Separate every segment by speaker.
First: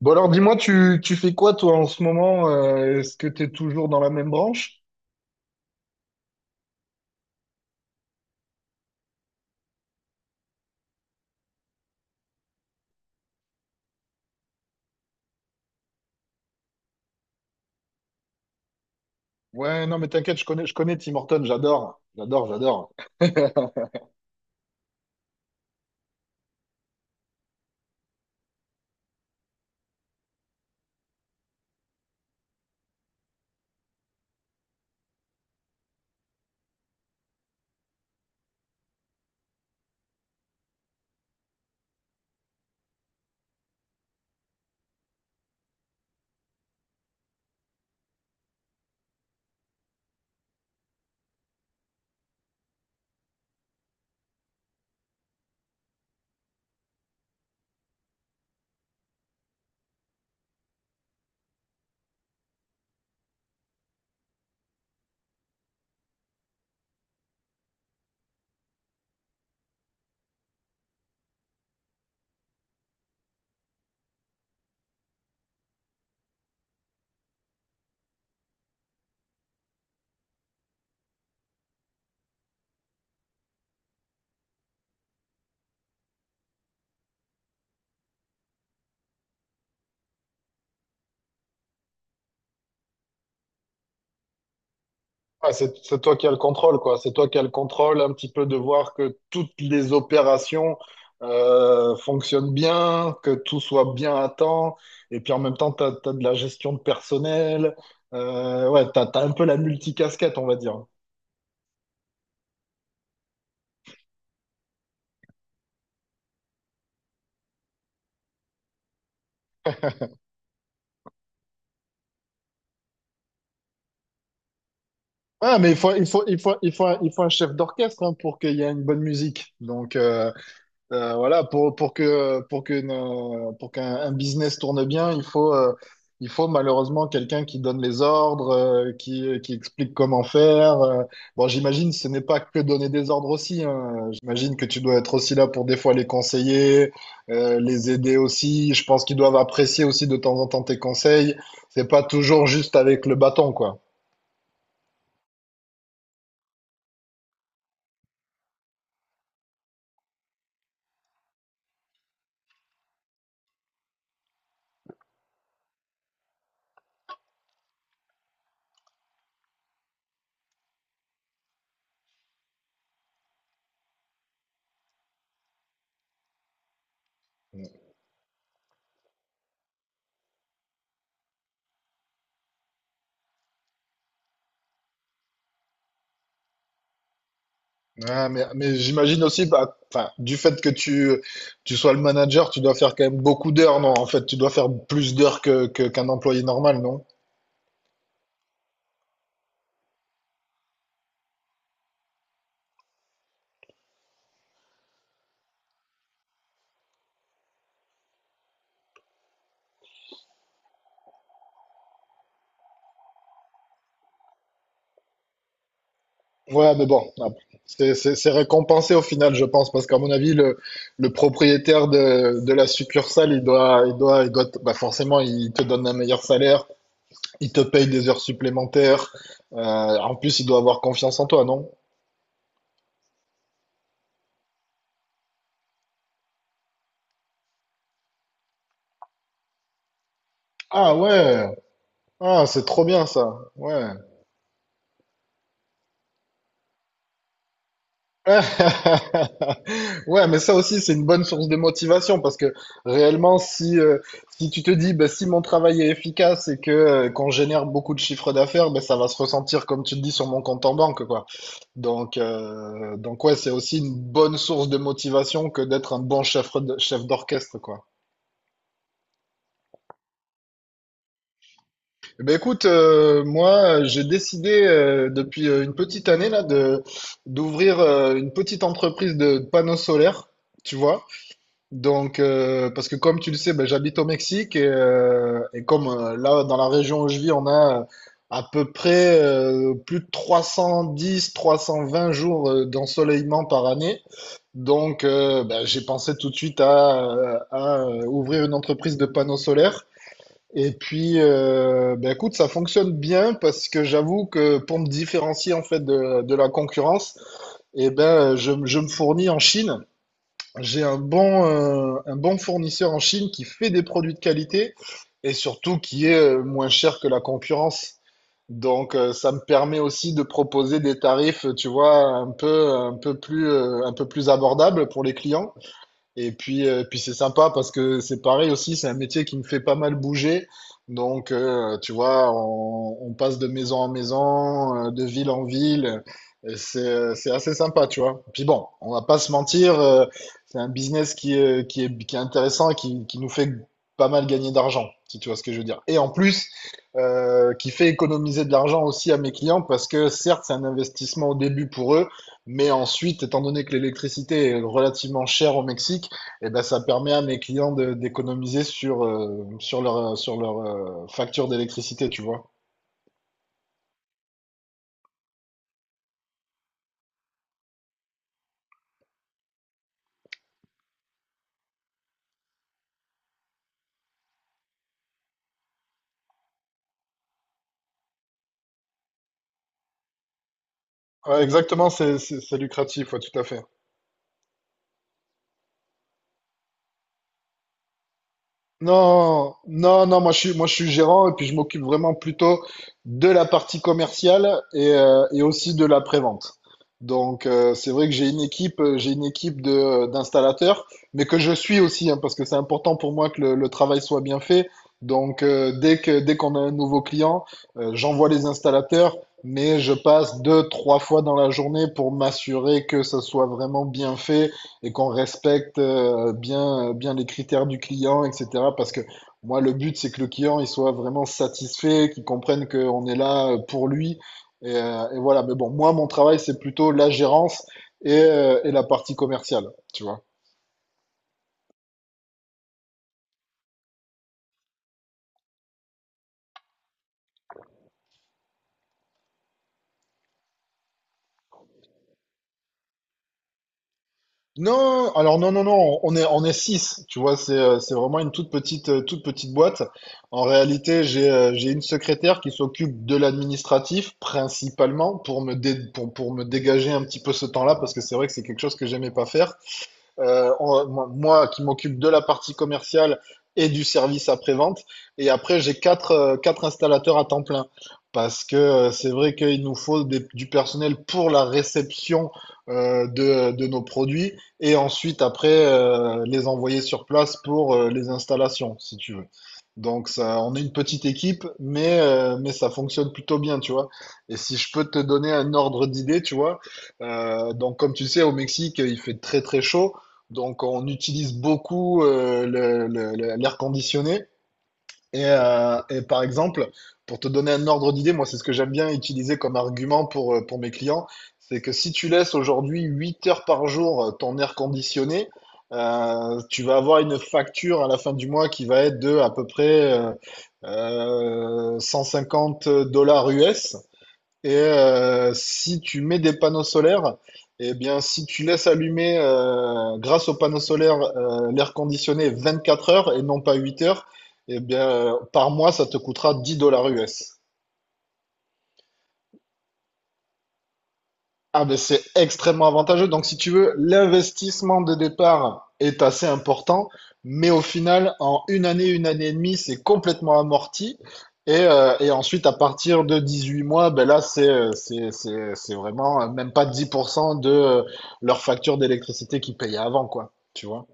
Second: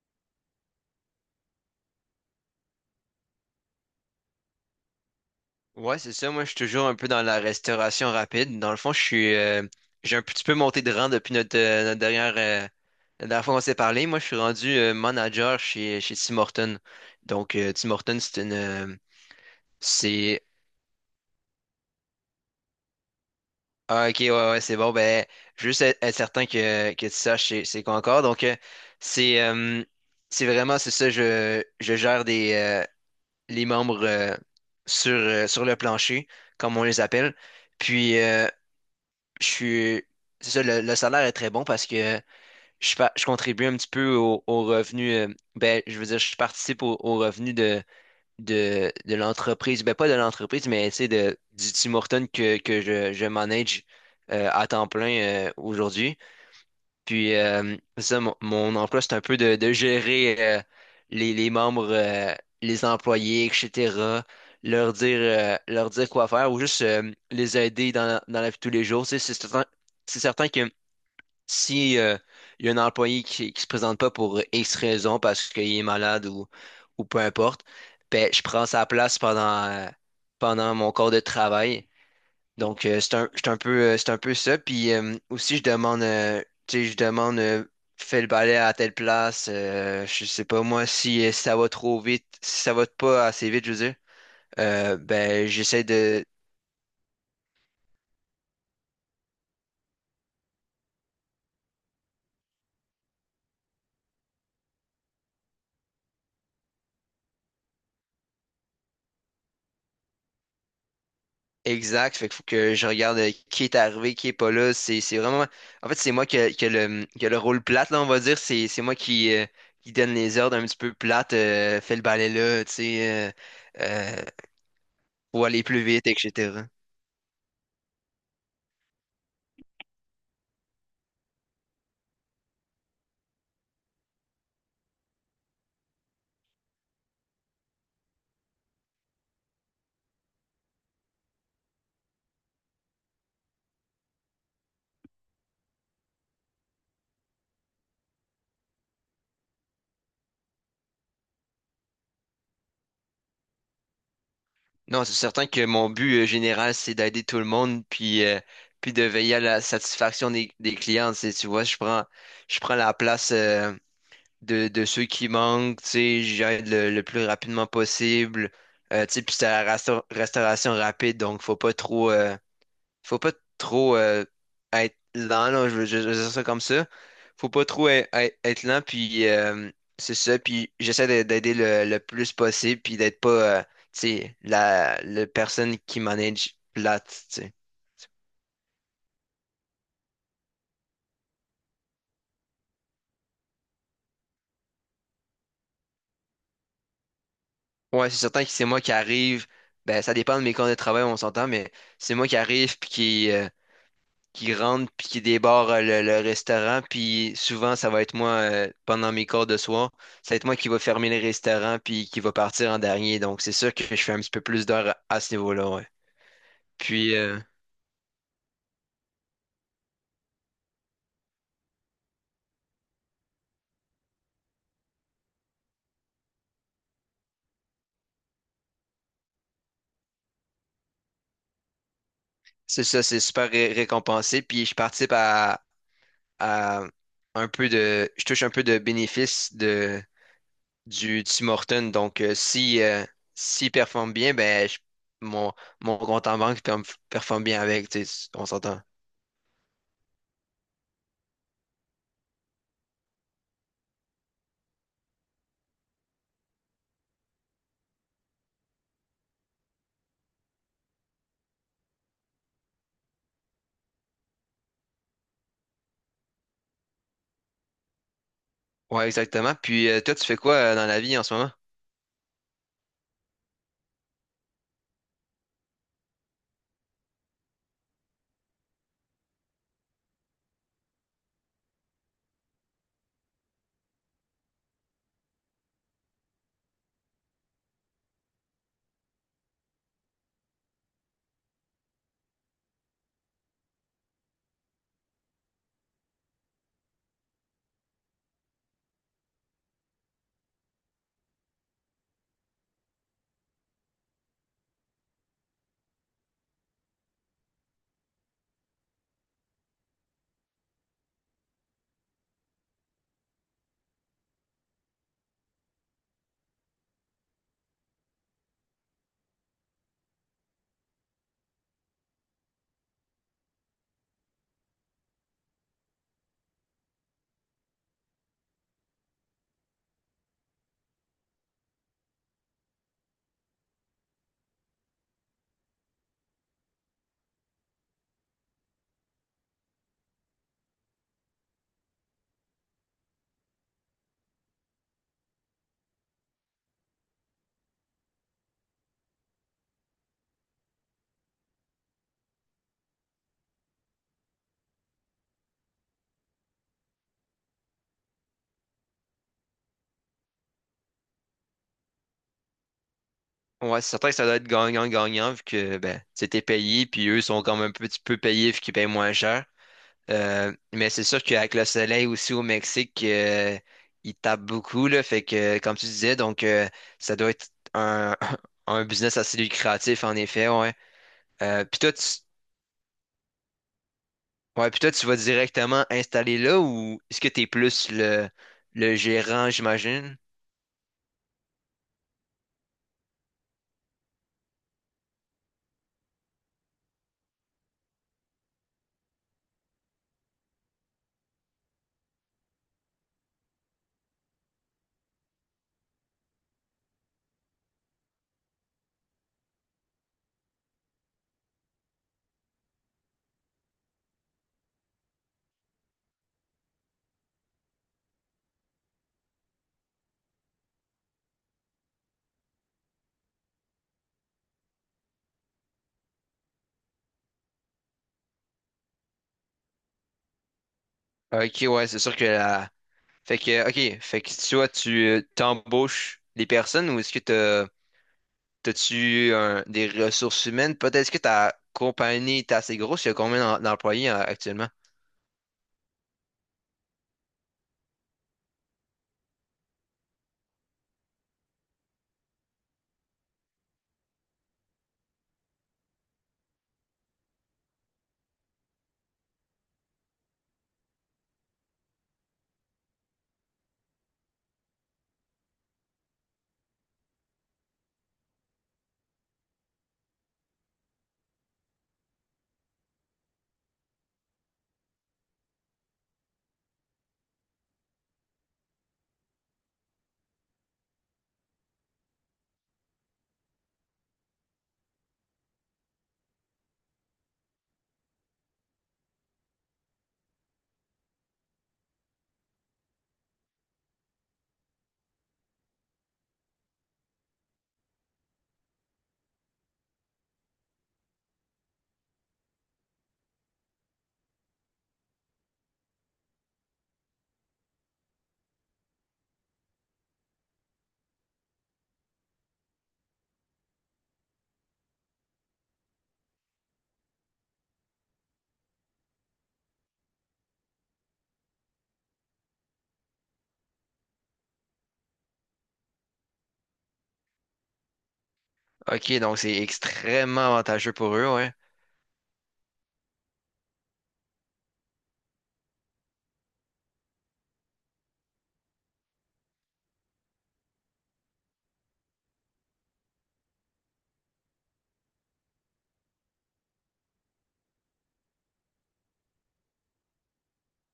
Speaker 1: Bon alors dis-moi, tu fais quoi toi en ce moment? Est-ce que t'es toujours dans la même branche?
Speaker 2: Ouais, c'est ça. Moi, je suis toujours un peu dans la restauration rapide. Dans le fond, j'ai un petit peu monté de rang depuis notre dernière fois qu'on s'est parlé. Moi, je suis rendu manager chez Tim Hortons. Donc, Tim Hortons,
Speaker 1: Ouais, non mais t'inquiète,
Speaker 2: c'est,
Speaker 1: je connais Tim Horton, j'adore, j'adore, j'adore.
Speaker 2: ah, ok, ouais, ouais, c'est bon. Ben, juste être certain que tu saches c'est quoi encore. C'est, euh, c'est vraiment, c'est ça. Je gère les membres sur, sur le plancher, comme on les appelle. Puis, je suis. C'est ça, le salaire est très bon parce que je contribue un petit peu au revenu. Je veux dire, je participe au revenu de l'entreprise. Ben, pas de l'entreprise, mais tu sais, de, du Tim Hortons que je manage à temps plein aujourd'hui. Mon emploi, c'est un peu de gérer les membres, les employés, etc. Leur dire quoi faire ou juste les aider dans dans la vie de tous les jours. Tu sais. C'est certain que si il y a un employé qui se présente pas pour X raison, parce qu'il est malade ou peu importe, ben, je prends sa place pendant mon corps de travail. Donc, c'est un peu ça. Puis aussi, je demande, fais le balai à telle place. Je sais pas moi si, si ça va trop vite, si ça va pas assez vite, je veux dire. Ben,
Speaker 1: Ah, c'est,
Speaker 2: j'essaie
Speaker 1: c'est toi
Speaker 2: de
Speaker 1: qui as le contrôle, quoi. C'est toi qui as le contrôle un petit peu de voir que toutes les opérations fonctionnent bien, que tout soit bien à temps. Et puis en même temps, tu as, de la gestion de personnel. Ouais, tu as, un peu la multicasquette, on va dire.
Speaker 2: Exact. Fait qu'il faut que je regarde qui est arrivé, qui est pas là. C'est vraiment. En fait, c'est moi qui a qui a le rôle plate là, on va dire. C'est moi qui donne les ordres un petit peu plates. Fais le balai là, tu sais, euh, faut
Speaker 1: Ah,
Speaker 2: aller
Speaker 1: mais
Speaker 2: plus vite, etc.
Speaker 1: il faut un chef d'orchestre hein, pour qu'il y ait une bonne musique. Donc voilà, pour qu'un un business tourne bien, il faut malheureusement quelqu'un qui donne les ordres, qui explique comment faire. Bon, j'imagine ce n'est pas que donner des ordres aussi, hein. J'imagine que tu dois être aussi là pour des fois les conseiller, les aider aussi. Je pense qu'ils doivent apprécier aussi de temps en temps tes conseils. C'est pas toujours juste avec le bâton, quoi.
Speaker 2: Non, c'est certain que mon but général, c'est d'aider tout le monde, puis, puis de veiller à la satisfaction des clients. Tu sais, tu vois, je prends la place de ceux qui manquent, tu sais, j'aide le plus rapidement possible. Tu sais, puis c'est la restauration rapide, donc faut pas trop être lent, là, je veux dire ça comme ça. Faut pas trop être lent, puis c'est ça. Puis d'aider le plus possible, puis d'être pas, tu sais, la personne qui manage plate, tu sais.
Speaker 1: Ah, mais j'imagine aussi, bah, enfin, du fait que tu sois le manager, tu dois faire quand même beaucoup d'heures, non? En fait, tu dois faire plus d'heures qu'un employé normal, non?
Speaker 2: Ouais, c'est certain que c'est moi qui arrive. Ben, ça dépend de mes conditions de travail, on s'entend, mais c'est moi qui arrive, puis qui rentre puis qui débarre le restaurant. Puis souvent, ça va être moi, pendant mes cours de soir, ça va être moi qui va fermer le restaurant puis qui va partir en dernier. Donc, c'est sûr que je fais un petit peu plus d'heures à ce niveau-là, ouais.
Speaker 1: Ouais, mais bon,
Speaker 2: Puis, euh,
Speaker 1: c'est récompensé au final, je pense, parce qu'à mon avis, le propriétaire de la succursale, bah, forcément, il te donne un meilleur salaire, il te paye des heures supplémentaires, en plus, il doit avoir confiance en toi, non?
Speaker 2: c'est super récompensé. Puis, je participe à un peu de, je touche un peu de bénéfices
Speaker 1: Ah
Speaker 2: du
Speaker 1: ouais,
Speaker 2: Tim Horton. Donc,
Speaker 1: ah, c'est
Speaker 2: si,
Speaker 1: trop bien ça,
Speaker 2: s'il
Speaker 1: ouais.
Speaker 2: performe bien, mon, mon compte en banque performe bien avec, tu sais, on s'entend.
Speaker 1: Ouais, mais ça aussi, c'est une bonne source de motivation parce que réellement, si tu te dis, bah, si mon travail est efficace et que qu'on génère beaucoup de chiffres d'affaires, bah, ça va se ressentir, comme tu le dis, sur mon compte en banque, quoi. Donc ouais, c'est aussi une bonne source de motivation que d'être un bon chef, chef d'orchestre, quoi.
Speaker 2: Ouais, exactement. Puis, toi, tu fais quoi dans la vie en ce moment?
Speaker 1: Eh ben, écoute, moi, j'ai décidé depuis une petite année là de d'ouvrir une petite entreprise de panneaux solaires, tu vois. Parce que comme tu le sais, ben, j'habite au Mexique et comme là, dans la région où je vis, on a à peu près plus de 310, 320 jours d'ensoleillement par année. Ben, j'ai pensé tout de suite à ouvrir une entreprise de panneaux solaires. Et puis, ben, écoute, ça fonctionne bien parce que j'avoue que pour me différencier en fait de la concurrence, eh ben, je me fournis en Chine. J'ai un bon fournisseur en Chine qui fait des produits de qualité et surtout qui est moins cher que la concurrence. Ça me permet aussi de proposer des tarifs, tu vois, un peu plus abordables pour les clients. Et puis, c'est sympa parce que c'est pareil aussi, c'est un métier qui me fait pas mal bouger. Tu vois, on passe de maison en maison, de ville en ville. Et c'est assez sympa, tu vois. Puis bon, on va pas se mentir, c'est un business qui est intéressant et qui nous fait pas mal gagner d'argent, si tu vois ce que je veux dire. Et en plus, qui fait économiser de l'argent aussi à mes clients parce que certes, c'est un investissement au début pour eux, mais ensuite, étant donné que l'électricité est relativement chère au Mexique, et ben, ça permet à mes clients d'économiser sur leur facture d'électricité, tu vois.
Speaker 2: Ouais, c'est certain que ça doit être gagnant-gagnant vu que ben, c'était payé, puis eux sont quand même un petit peu payés vu qu'ils payent moins cher. Mais c'est sûr qu'avec le soleil aussi au Mexique, il tape beaucoup, là. Fait que, comme tu disais, donc, ça doit être un, un business assez lucratif, en effet, ouais.
Speaker 1: Ouais,
Speaker 2: Euh, puis
Speaker 1: exactement,
Speaker 2: toi, tu,
Speaker 1: c'est lucratif, ouais, tout à fait.
Speaker 2: ouais, puis toi, tu vas directement installer là ou est-ce que t'es plus le gérant,
Speaker 1: Non, non,
Speaker 2: j'imagine?
Speaker 1: non, moi je suis gérant et puis je m'occupe vraiment plutôt de la partie commerciale et aussi de la prévente. C'est vrai que j'ai une équipe d'installateurs, mais que je suis aussi hein, parce que c'est important pour moi que le travail soit bien fait. Dès qu'on a un nouveau client, j'envoie les installateurs, mais je passe deux, trois fois dans la journée pour m'assurer que ça soit vraiment bien fait et qu'on respecte bien, bien les critères du client, etc. Parce que moi, le but, c'est que le client, il soit vraiment satisfait, qu'il comprenne qu'on est là pour lui. Et voilà. Mais bon, moi, mon travail, c'est plutôt la gérance et la partie commerciale, tu vois.
Speaker 2: Ok, ouais, c'est sûr que la... Fait que toi, tu t'embauches les personnes ou est-ce que t'as-tu des ressources humaines? Peut-être est-ce que ta compagnie est assez grosse. Il y a combien d'employés actuellement?
Speaker 1: Non, alors non, non, non, on est six, tu vois, c'est vraiment une toute petite boîte. En réalité, j'ai une secrétaire qui s'occupe de l'administratif principalement pour me dégager un petit peu ce temps-là parce que c'est vrai que c'est quelque chose que j'aimais pas faire moi qui m'occupe de la partie commerciale et du service après-vente. Et après, j'ai quatre installateurs à temps plein. Parce que C'est vrai qu'il nous faut du personnel pour la réception de nos produits et ensuite après les envoyer sur place pour les installations, si tu veux. Donc ça, on est une petite équipe, mais ça fonctionne plutôt bien, tu vois. Et si je peux te donner un ordre d'idée, tu vois, donc comme tu sais, au Mexique, il fait très très chaud. Donc, on utilise beaucoup l'air conditionné. Et par exemple, pour te donner un ordre d'idée, moi, c'est ce que j'aime bien utiliser comme argument pour mes clients, c'est que si tu laisses aujourd'hui 8 heures par jour ton air conditionné, tu vas avoir une facture à la fin du mois qui va être de à peu près 150 dollars US. Et si tu mets des panneaux solaires, eh bien, si tu laisses allumer grâce aux panneaux solaires l'air conditionné 24 heures et non pas 8 heures, eh bien, par mois, ça te coûtera 10 dollars US.
Speaker 2: OK, donc c'est extrêmement avantageux pour eux, ouais.
Speaker 1: Ah ben c'est extrêmement avantageux. Donc si tu veux, l'investissement de départ est assez important, mais au final, en une année et demie, c'est complètement amorti. Et ensuite, à partir de 18 mois, ben là, c'est vraiment même pas 10% de leur facture d'électricité qu'ils payaient avant, quoi. Tu vois?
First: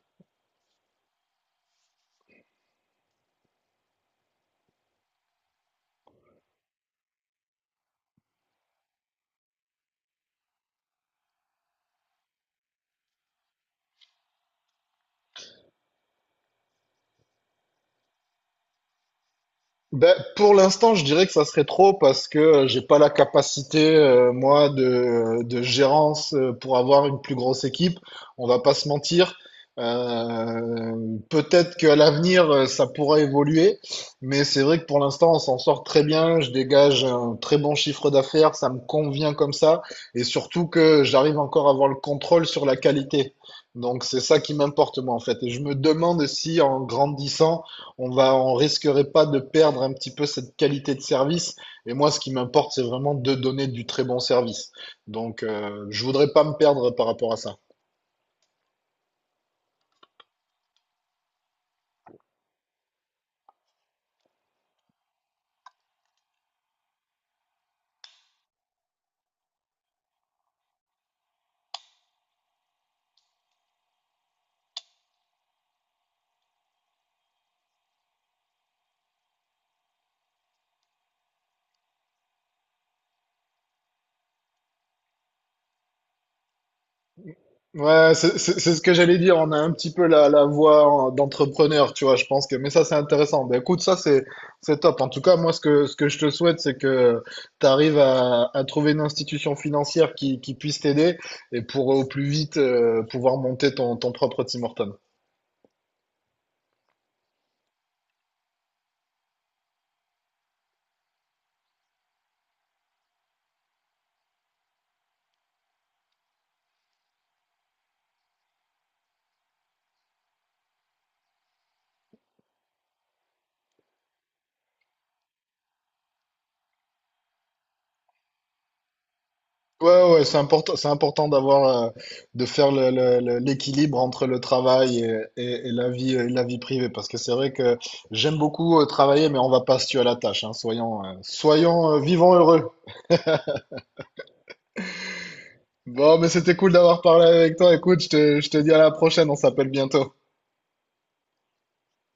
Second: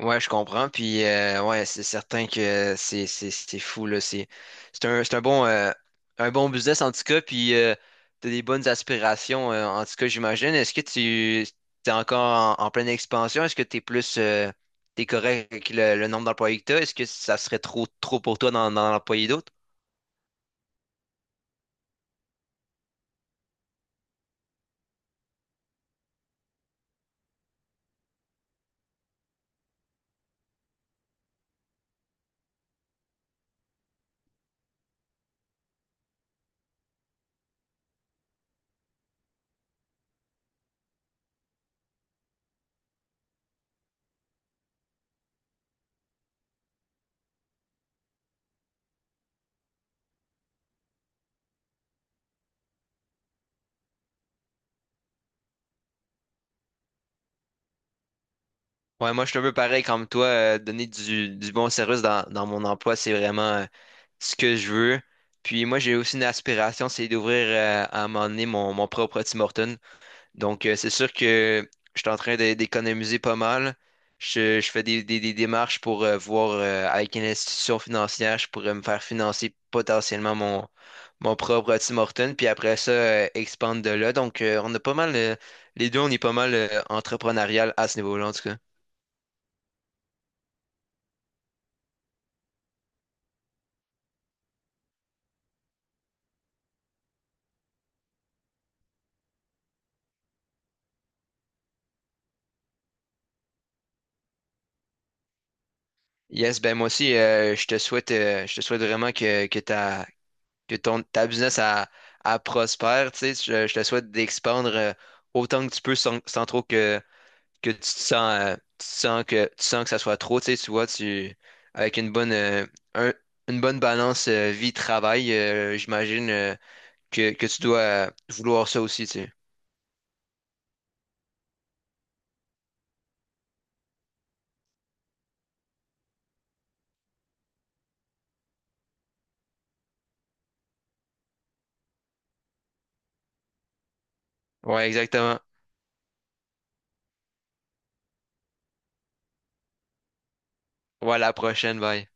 Speaker 2: Ouais, je comprends. Puis ouais, c'est certain que c'est fou là. C'est un bon business en tout cas. Puis t'as des bonnes aspirations en tout cas, j'imagine. Est-ce que tu t'es encore en pleine expansion? Est-ce que t'es plus t'es correct avec le nombre d'employés que t'as? Est-ce que ça serait trop trop pour toi d'en employer d'autres?
Speaker 1: Ben, pour l'instant, je dirais que ça serait trop parce que j'ai pas la capacité, moi, de gérance pour avoir une plus grosse équipe. On va pas se mentir. Euh, Peut-être qu'à l'avenir, ça pourra évoluer, mais c'est vrai que pour l'instant, on s'en sort très bien. Je dégage un très bon chiffre d'affaires, ça me convient comme ça, et surtout que j'arrive encore à avoir le contrôle sur la qualité. Donc c'est ça qui m'importe moi en fait. Et je me demande si en grandissant, on risquerait pas de perdre un petit peu cette qualité de service. Et moi, ce qui m'importe, c'est vraiment de donner du très bon service. Je voudrais pas me perdre par rapport à ça.
Speaker 2: Ouais, moi, je suis un peu pareil comme toi. Donner du bon service dans mon emploi, c'est vraiment ce que je veux. Puis moi, j'ai aussi une aspiration, c'est d'ouvrir à un moment donné mon propre Tim Hortons. Donc, c'est sûr que je suis d'économiser pas mal. Je fais des démarches pour voir avec une institution financière, je pourrais me faire financer potentiellement mon propre Tim Hortons. Puis après ça, expandre de là. Donc, on a pas mal, on est pas mal entrepreneurial à ce
Speaker 1: Ouais,
Speaker 2: niveau-là, en
Speaker 1: c'est
Speaker 2: tout cas.
Speaker 1: c'est- c'est ce que j'allais dire. On a un petit peu la voix d'entrepreneur, tu vois, je pense que. Mais ça, c'est intéressant. Ben, écoute, ça, c'est top. En tout cas, moi, ce que je te souhaite, c'est que tu arrives à trouver une institution financière qui puisse t'aider et pour au plus vite pouvoir monter ton propre Tim Hortons.
Speaker 2: Yes, ben moi aussi, je te souhaite vraiment que ta business a, a prospère, tu sais, je te souhaite d'expandre autant que tu peux sans trop que tu te sens, tu te sens tu sens que ça soit trop, tu sais, tu vois, tu, avec un- une bonne balance vie-travail, j'imagine que tu dois vouloir ça aussi, tu sais.
Speaker 1: Ouais, ouais, c'est important d'avoir, de faire l'équilibre entre le travail et la vie, et la vie privée, parce que c'est vrai que j'aime beaucoup travailler, mais on va pas se tuer à la tâche, hein, soyons vivants heureux.
Speaker 2: Ouais, exactement.
Speaker 1: Bon, mais c'était cool d'avoir parlé avec toi. Écoute, je te dis à la prochaine, on s'appelle bientôt.
Speaker 2: Ouais, à la prochaine, bye.